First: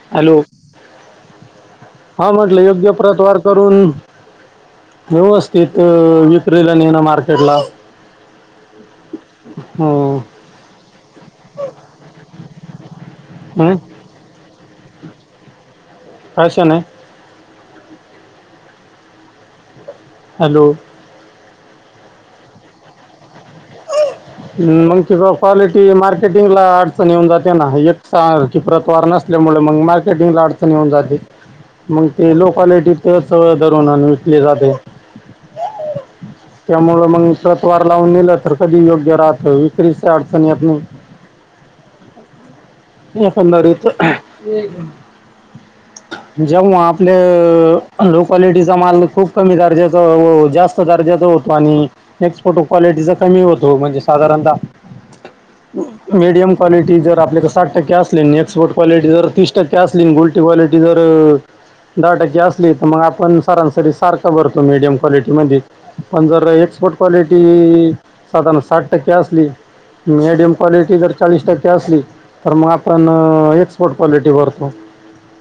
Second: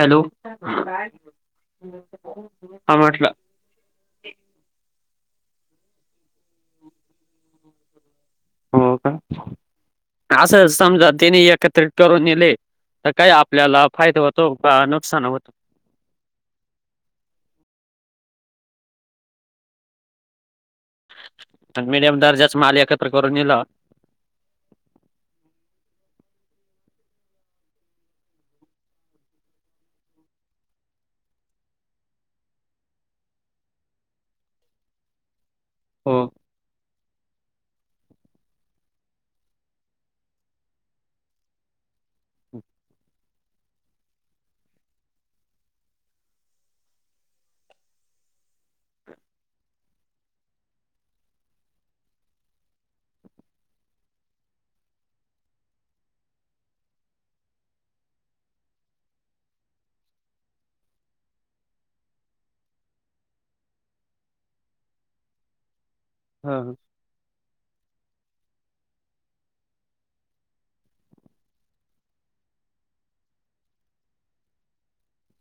Hello, ह हा म्हटलं योग्य म्हटला प्रतवार करून व्यवस्थित विक्रीला नेण मार्केटला. हो का हम्म. अस समजा, त्यांने एकत्रित करून नेले तर काय हम्म? आपल्याला फायदा होत तो पा नुकसान होत. कशाने हॅलो अन मिडीयम दर्जाचा माल एकत्र करून नेलाव. मग तुझ्या क्वालिटी मार्केटिंगला अडचण येऊन जाते ना, एक सा रखी प्रतवार नसल्यामुळे, मग मार्केटिंगला अडचणी येऊन जाते. मग ते लो क्वालिटीत सगळं दर [unintelligible] जाते. हो. त्यामुळं मग प्रतवार लावून नेलं, तर कधी योग्य राहतं. विक्रीत काय अडचण येतं नाही. एकंदरीत जेव्हा आपले लो क्वालिटीचा माल खूप कमी दर्जे जास्त दर्जा होतो आणि [unintelligible] क्वालिटीचा कमी होतो म्हणजे साधारणतः मीडियम क्वालिटी जर आपलाकडं साठ टक्के असली, एक्सपर्ट क्वालिटी जर तीस टक्के असली, गुल ते क्वालिटी जर दहा टक्के असली, तर मग आपण सरांसरी सारखं भरतो, मीडियम क्वालिटीमध्ये. पण जर ह एक्सपोर्ट क्वालिटी साधारण साठ टक्के असली मीडीयम क्वालिटी जर चाळीस टक्के असली तर मग आपण एक्सपर्ट क्वालिटी भरतो.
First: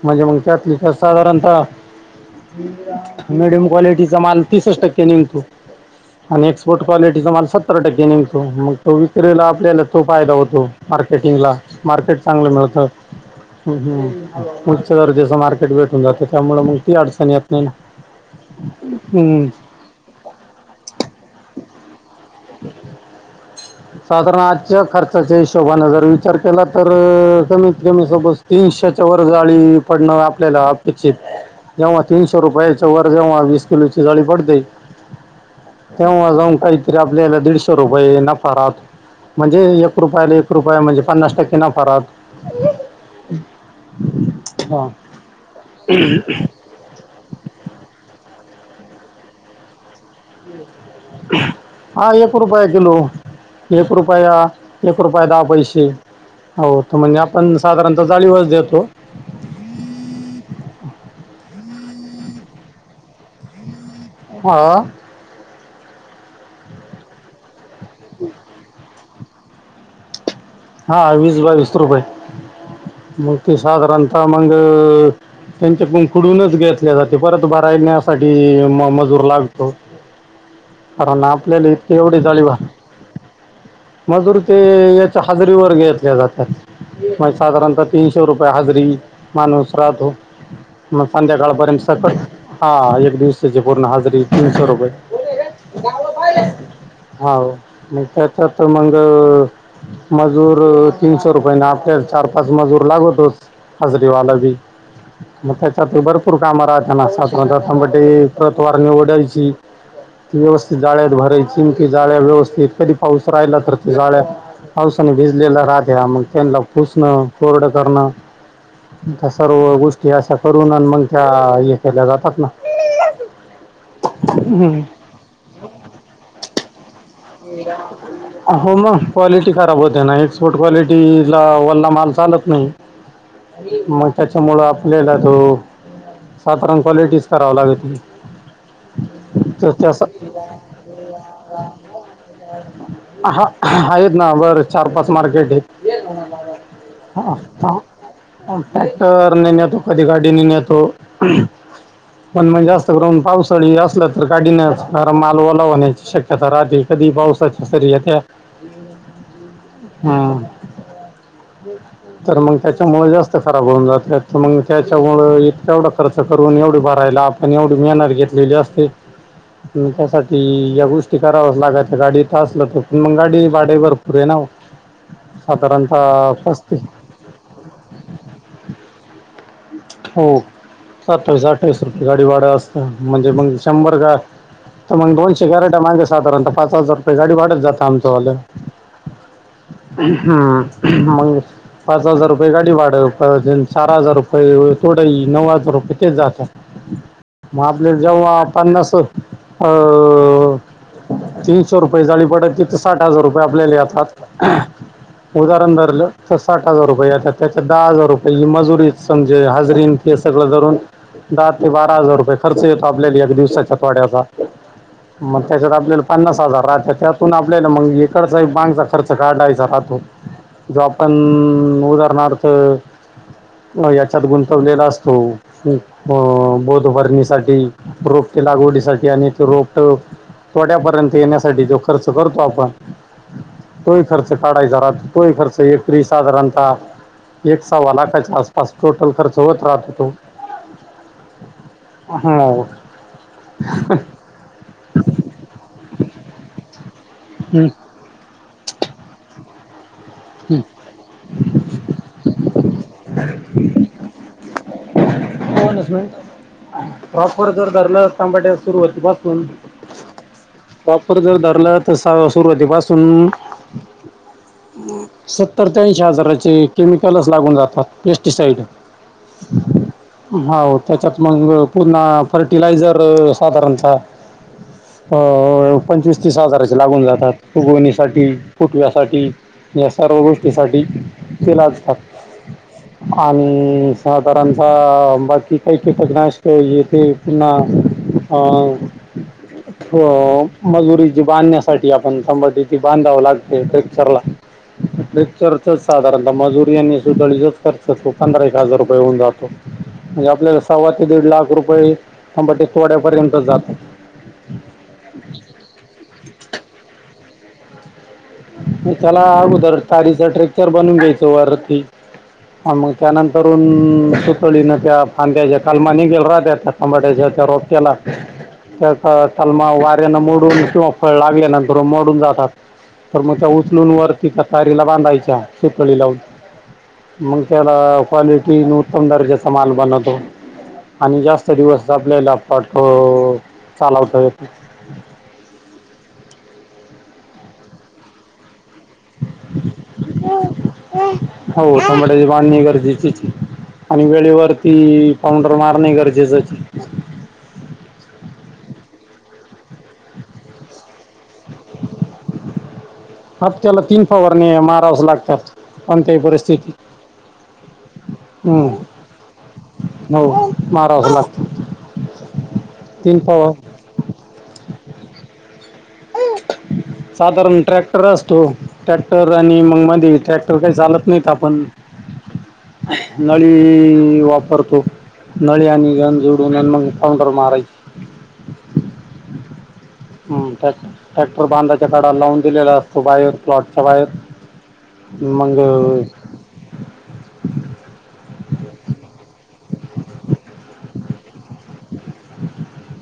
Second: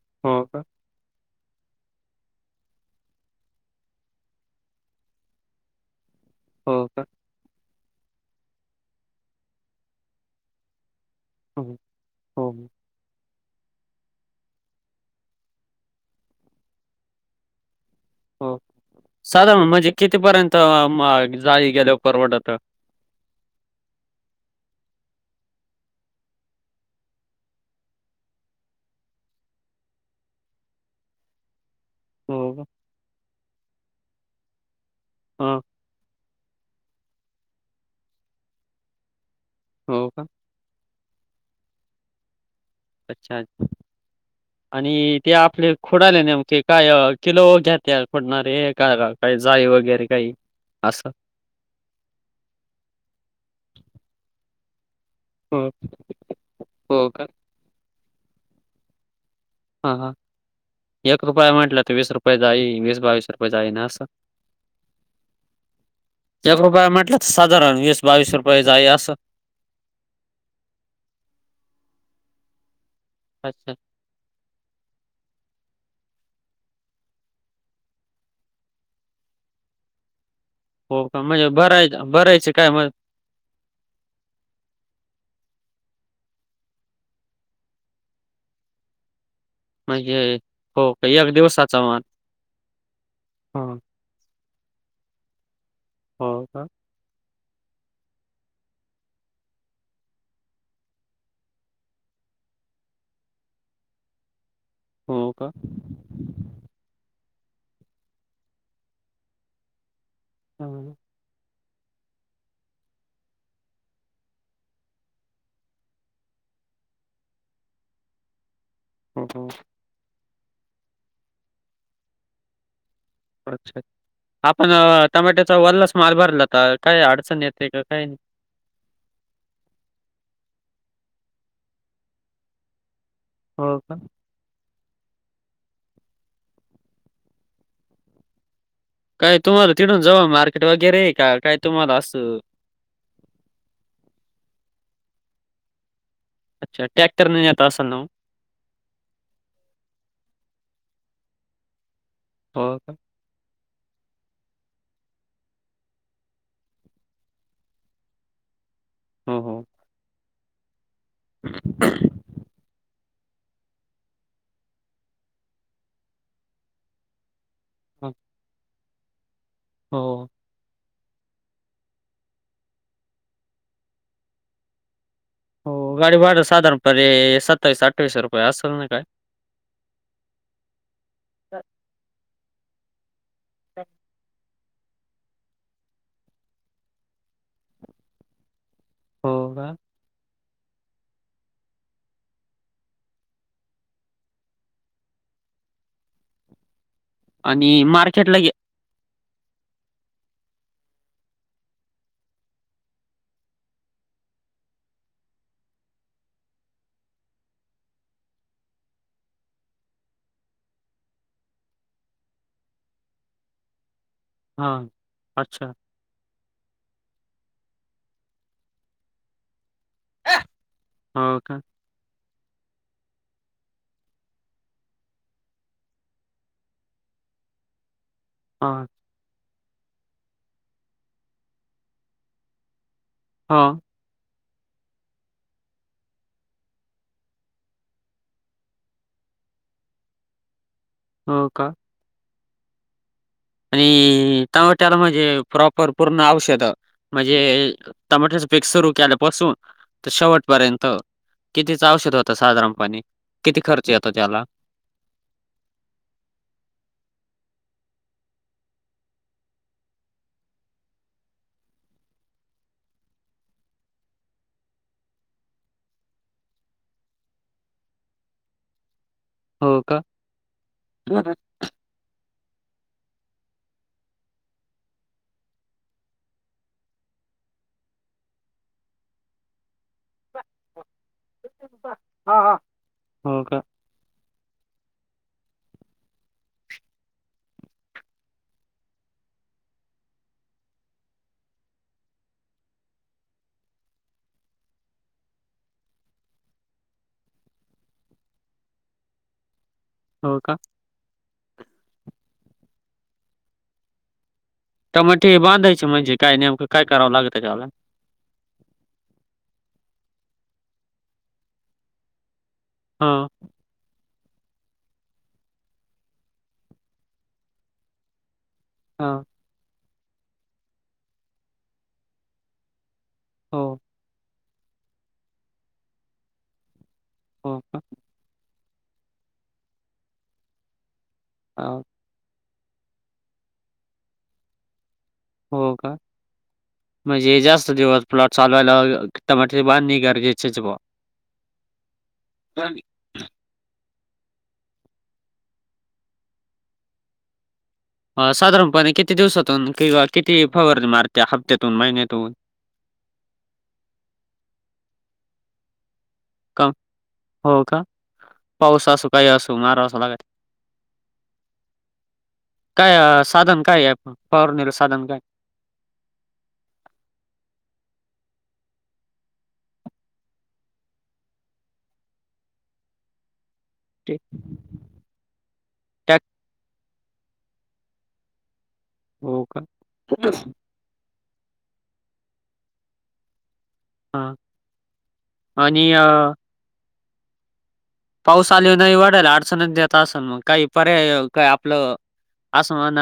म्हणजे मग हो का [unintelligible] साधारणतः मीडियम क्वालिटीचा माल तीसच टक्क्यांनी. [unintelligible] आणि हो एक्सपोर्ट का क्वालिटीचा माल सत्तर टक्के [unintelligible] मग, तो विक्रीेला आपल्याला तो फायदा होतो. मार्केटिंगला, हो मार्केट हो चांगलं मिळतं. हम्म हम्म, उच्च दर्जेच मार्केट भेटून जातं, त्यामुळं मग ती अडचण येत नाही ना. हो हम्म. साधारण म्हणजे कितीपर्यंत [unintelligible] गेल्यावर परवडत? साधारण आजच्या खर्चाच्या हिशोबाने जर विचार केला, तर कमीत कमी सोबत तीनशेच्या वर [unintelligible] पडणं आपल्याला अपेक्षित जेव्हा तीनशे हो का रुपयाच्यां वर जेव्हा वीस किलो ची [unintelligible] पडते. हा. तेव्हा जाऊन काहीतरी आपल्याला दीडशे रुपये नफा राहतं म्हणजे एक हो का रुपयाला एक रूपया म्हणजे पन्नास टक्के नफा राहतं. अच्छा, आणि ते आपले खो [unintelligible] काय किलो घेत्यात फोडणारे? काय का काही [unintelligible] वगैरे काही असं. हा एक रुपया किलो. एक रुपया एक रुपये दहा हो पैसे हो तर म्हणजे आपण साधारणतः [unintelligible] देतो. हा ह, एक रुपये म्हटलं तर वीस रुपये [unintelligible] वीस, बावीस रुपये [unintelligible] ना असं. हो. एक रुपया म्हटलं, तर साधारण वीस, बावीस रुपये [unintelligible] असं. हा, वीस, बावीस रुपये मग ते अच्छा साधारणतः मग त्यांच्याकडून फुडूनच घेतले जाते, परत भरायण्यासाठी म मजूर लागतो. हो, का. कारण म्हणजे आपल्याला इतके भरायच एवढे जाळी भरायचे भर काय मग? मजूर ते येत हजरी वर घेतल्या जातात, मग साधारणतः तीनशे रुपये हजरी माणूस राहतो, म्हणजे हो मग का एक दिवसाचा संध्याकाळपर्यंत मान [unintelligible] हा एक दिवसाची हां पूर्ण हजरी तीनशे रुपये. हो का होा म त्याच्या तर मंग. मजूर तीनशे रुपये ना आपल्याला चार पाच मजूर लागतोच. हजरीवाला भी हो का. मठ चतुबर. पुर का मारताना सातव प्रतवार निवडायची. ती व्यवस्थित हां. जाळ्यात भरायची जाळ्या व्यवस्थित कधी पाऊस राहिला तर त जाळ्यात. पावसाने भिजलेला राहत्या मग त्यांना पुसणं कोरड करणं. हो, त्या हो. सर्व गोष्टी अशा करून मग त्या हे केल्या जातात ना. अच्छा, आपण टमाॅट्याचा वल्लास माल भरला तर काय अड [inaudible] हो मग क्वालिटी खराब होते ना, एक्सपोर्ट क्वालिटीला वल्ला माल चालत नाही. [inaudible] मग त्याच्यामुळं आपल्याला तो, साधारण क्वालिटीच करावी लागती. काय तुम्हाला तिडूनं जवळ मार्केट वगैरे, आहे काय तुम्हाला असं? हा आहेत ना बरं चार पाच मार्केट आहेत. अच्छा हा ट्रॅक्टरने नेता हां. असाल ना मग? ट्रॅक्टरने नेतो, कधी गाडीने नेतो. पण हो जास्त का. करून पावसाळी असल्या तर गाडीनच कारण माल ओला होण्याची शक्यता राहती. कधी पाऊसच सरी येतंय. हो हो. हम्म, तर मग त्याच्यामुळं जास्त खराब होऊन जाते तर मग त्याच्यामुळं एवढा खर्च करून एवढे भरायला आणि एवढी हो. मेहनत घेतलेली असते, हो. त्यासाठी या गोष्टी कराव्याच लागत गाडीत असलं तो पण मग गाडी भाडे भरपूर आहे ना. साधारणतः पस्तीस ते सत्त सत्तावीस अठ्ठवीशे रुपये असेल ना काय? हो सत्तावीस अठ्ठावीस रुपये गाडी भाडं असतं म्हणजे मंग शंभर काय तर मग दोनशे क्यारट्या मागे साधारण पाच हजार रुपये गाडी वाढत जातं आमंचवाल. हो का? हम्म, मग पाच हजार रुपये गाडी भाडं पडतन, चार हजार रुपयं होय- होय का तेव्हढे नऊ हजार रुपये तेच जातात मग आणि आपल्याला मार्केटला जेव्हा गे पन्नास हो. तीनशे रुपये जाळी पडती तिथ साठ हजार रुपये आपल्याला येतात. उदाहरण धरलं तर साठ हजार रुपये येतात त्याच्यात दहा हजार रुपये ही मजुरी समजे हाजरीन ते सगळं धरून दहा ते बारा हजार रुपये खर्च येतो आपल्याला एक दिवसाच्या तोड्याचा. हां. मग अच्छा. त्याच्या आपल्याला पन्नास हजार राहत त्यातून आपल्याला मग इकडचा एक बांगचा खर्च काढायचा राहतो. जो आपन हो का? उदाहरणार्थ? याच्यात गुंतवलेला असतो बौध भरणीसाठी रोप ते हां, लागवडीसाठी, आणि ते रोप थोड्या पर्यंत येण्यासाठी जो खर्च करतो आपण. हां. तो ही खर्च काढायचा राहतो तोही खर्च एकत्र साधारणतः एक सवा लाखाच्या आसपा अस टोटल खर्च होत राहतो तो. हो का? हहम्म आणि तमाट्याला म्हणजे प्रॉपर पूर्ण औषध हं, म्हणजे टमाट्याच पिक सुरू केल्यापासून तर हं. शेवटपर्यंत कितीच औषध होत साधारणपणी, किती खर्च येतो त्याला? प्रॉपर जर धरल तर टमाट्या सुरुवती पासून प्रॉपर जर धरल तर साव सुरुवातीपासून सत्तर ते ऐंशी हजाराचे केमिकलच लागून जातात पेस्टिसाईड हो का? हो त्याच्यात हां, मग पुन्हा फर्टिलायझर साधारणतः अ पंचवीस तीस हजाराचे लागून जातात फुगवणीसाठी, फुटव्यासाठी. या सर्व गोष्टीसाठी ते लाचतात हां. हो का? आणि साधारणतः बाकी काही किटक नाशके ये ते पुन्हा अ [inaudible] अ, मजुरी जी बांधण्यासाठी आपण संबटी ती बांधाव लागते ट्रॅक्चरला ट्रेक्टचेर च खर्चच साधारणतः मजुरी आणि सुधळीच खर्चच पंधरा एक हजार रुपये होऊन जातो म्हणजे हो का? आपल्याला सव्वा ते दीड लाख रुपये टमबाटे तोड्यापर्यंत जातात टमाटे हे बांधायचे म्हणे काय नेमक काय? काय कराव लागत त्याला त्याला अगोदर तारीच ट्रेक्चर बनूवून घ्यायच वरती मग हां, त्यानंतर कर सुतळीन त्या फांद्याच्या कालमा निघेल राहत्या त्या खांबाड्याच्या त्या रोप्याला हां. त्या तलमा वाऱ्याना मोडून किंवा फळ लागल्या नंतर मोडून जातात तर मग त्या हो. उचलून वरती तारीला बांधायच्या सुतळी लावून मग हो त्याला का? क्वालिटी उत्तम दर्जाचा माल बनवतो आणि जास्त अ, दिवस ज आपल्याला पाठो चालावत येतो हो का, म्हणजे जास्त दिवस प्लॉट चालवायला टमाटे बांधणी गरजेचीच बुवा. हो तबट्य बांधणी गरजेची चे आणि वेळेवरती पाऊंडर मारणे गरजेच चे साधारणपणे किती दिवसातून किंवा किती फवारणे मारत्या हप्त्यातून महिन्यातून? हप्त्याला तीन फवारण्या ह्या मारव्याच लागतात, कोणत्याही परिस्थि का, हो का? पाऊस हम्म असो काही असो मारवाच लागत्या हो मारावच लागतं तीन काय फवार साधन काय ये फवारणी नल साधन काय? साधारण ट्रॅक्टर असतो ट्रॅक्टर आणि मग मध्ये ट्रॅक्टर काही चालत नाहीत आपण ते नडी वापरतो, नळी आणि गन टॅक जोडून आणि मग फाउंडर मारायच हो का? ह टॅ ट्रॅक्टर बांधाच्या कडाला लावून दिलेला असतो बाहेर प्लॉटच्या बाहेर, हां. मंग आणि अ, पाऊस आले नाही वाढाल अडचणत देत असेल मग काही पर्याय काय आपल अस मन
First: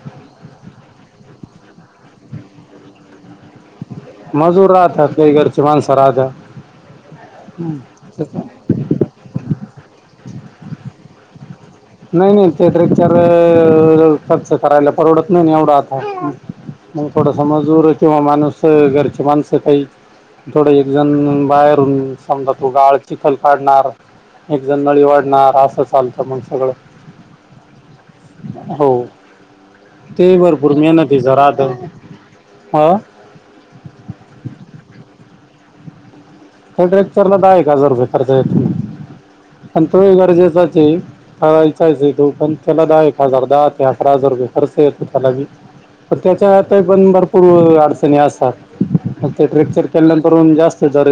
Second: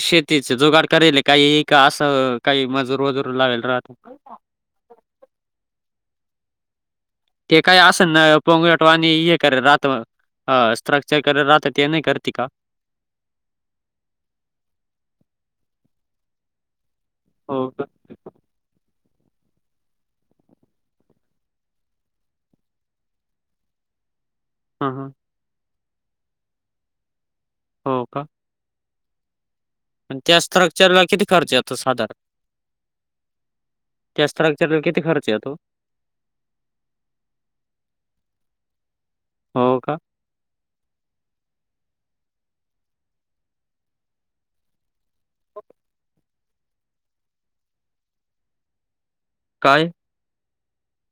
शेतीच जुगाड करेले काही की अस काही मजूर वजूर लावेला राहत? मजूर राहत्या, काय घरची माणस राहत्या ते काही असेना पोंगटवा आणि हे करे रात स्ट्रक्चर करे रात नाही नाही ते स्ट्रक्चर खर्च करायला परवडत नाही नाही एवढं आता. मग थोडसं हो का? मजूर किंवा माणूस घर ची माणसं काही थोडं एक जण बाहेरून समजा तो गाळ चिखल काढणार एक जण हं, नळी हं. वाढणार असं चालतं मग सगळं. हो का? हो, आणि ते त्या भरपूर स्ट्रक्चरला किती मेहनतीच खर्च राहतं. येतो साधारण? हां त्या स्ट्रक्चरला किती खर्च येतो? त्या स्ट्रक्चरला दहा एक हजार रुपये खर्च येतो हो आणि का? तोही गरजेचाच ते चाळीस येतो पण त्याला दहा एक हजार दहा ते अकरा हजार रुपये खर्च येतो. त्याला बी पण त्याच्यातही पण भरपूर अडचणी असतात. ते काय? स्ट्रक्चर केल्यानंतरून जास्त जर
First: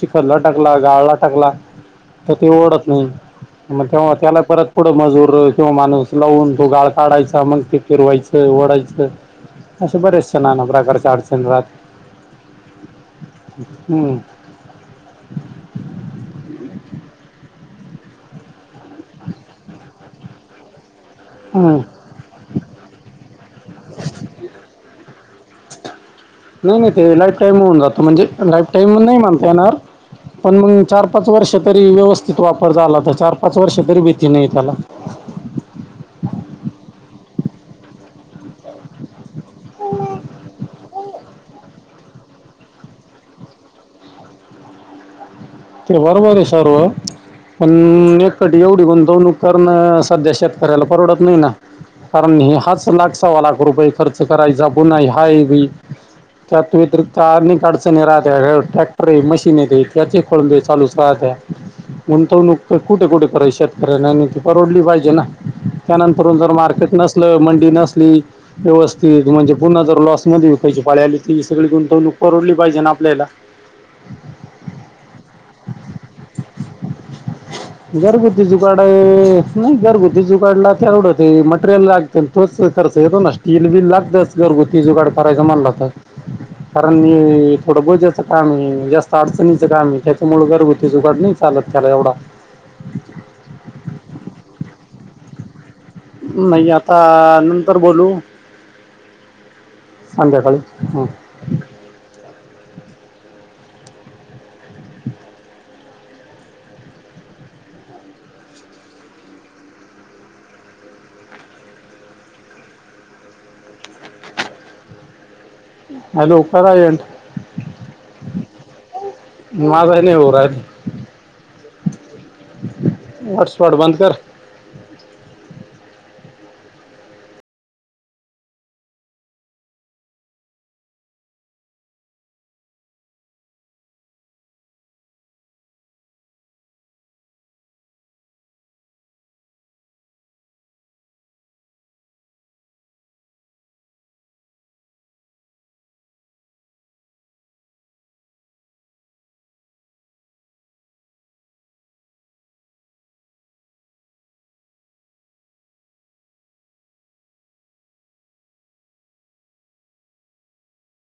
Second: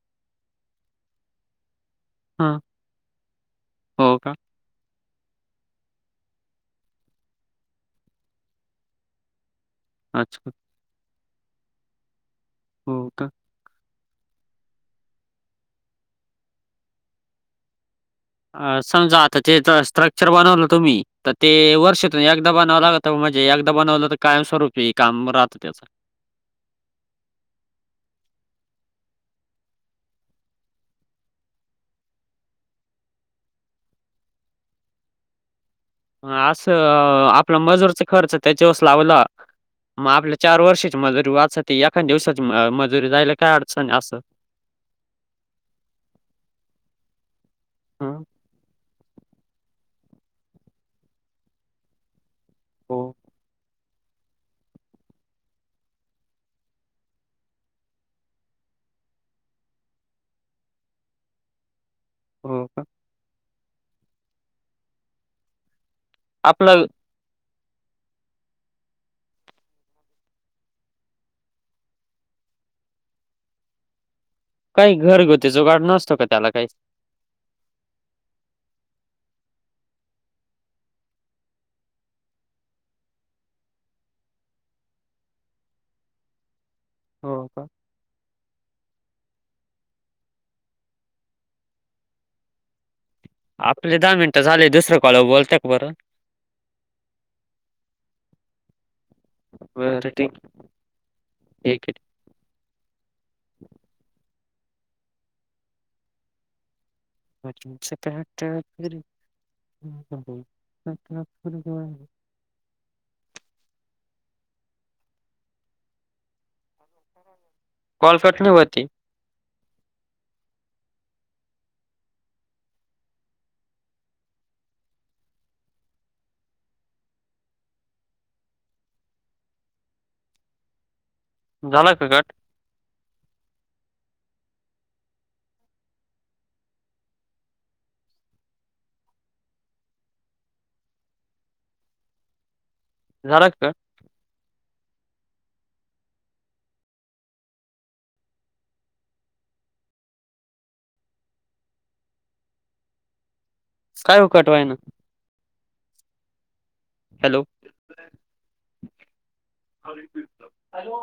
चिखलला टाकला गाळा ला टाकला तर ते हं. ओढत नाही, मग तेव्हा हो का? त्याला परत पुढं मजूर किंवा माणूस लावून तो गाळ काढायचा मग ते फिरवायचं वढायचं. असे बरेचसे अच्छा. नाना प्रकारच्या अडचण राहतात. हो का? हम्म. अ समजा आता तेच स्ट्रक्चर बनवलं तुम्ही तर ते हम्म. वर्षा तून एकदा बनवाव लागतं, म्हणजे एकदा बनवलं तर कायम स्वरूपी काम राहतं त्याचं. नाही नाही ते लाईफ टाईम होऊन जातं, म्हणजे लाईफ टाईम नाही म्हणता येणार. पण मग चार पाच वर्ष तरी व्यवस्थित वापर झाला, तर चार पाच वर्ष तरी भीती नाही त्याला. असं आपला मजूरचा खर्च त्याच्या वस लावला मग आपल्या चार वर्षाची मजुरी वाचत ते एखाद दिवसाची मजुरी जायला काय अडचण आहे असं? ते बरबर आहे सर्व पण हं. एक्कठी एवढी गुंतवणूक करणं सध्या शेत कऱ्याला परवडत नाही ना. कारण हाच हो. लाख सव्वा लाख रुपये खर्च करायचा पुन्हा हाय बी. त्यात व्यतिरिक्त अनेक अडचणी राहत्या ट्रॅक्टर आहे मशीन येते त्याचे खोळंबे चालूच राहते, गुंतवणूक हो तर का? कुठे कुठे करायची शेतात? खरे आहे ना आणि ती परवडली पाहिजे ना त्यानंतर जर आपलं मार्केट नसलं मंडी नसली व्यवस्थित म्हणजे पुन्हा जर लॉस मध्ये विकायची पाळली आली तर ही सगळी गुंतवणूक परवडली पाहिजे ना आपल्याला? काही घरगुती जुगाड नसतो का त्याला काही? घरघुती जुगाड आहे नाही घरघुती जुगाडला तेवढ ते मटेरियल लागत पण तोच खर्च येतो ना, स्टील बिल लागतंच घरगुती जुगाड करायचा म्हणला तर कारण हो हे का? थोडं बोज्याच काम आहे जास्त अडचणीचं काम आहे, त्यात मूळ घरगुती जुगाड नाही चालत त्याला एवढा. आपले दहा मिनटं झाले, दुसऱ्या कॉल वर बोलता का बरं? म्हणजे आता नंतर बोलू. बरं ठीक संध्याकाळी आहे, ठीक आहे. [unintelligible] [inaudible] हॅलो करा एन्ड. कॉल कट नाही होत आहे. माझा नाही होऊ राहिला, हॉटस्पॉट बंद कर. झाला का कट? झाला का कट? काय हो कट होईना. Hello [inaudible] hello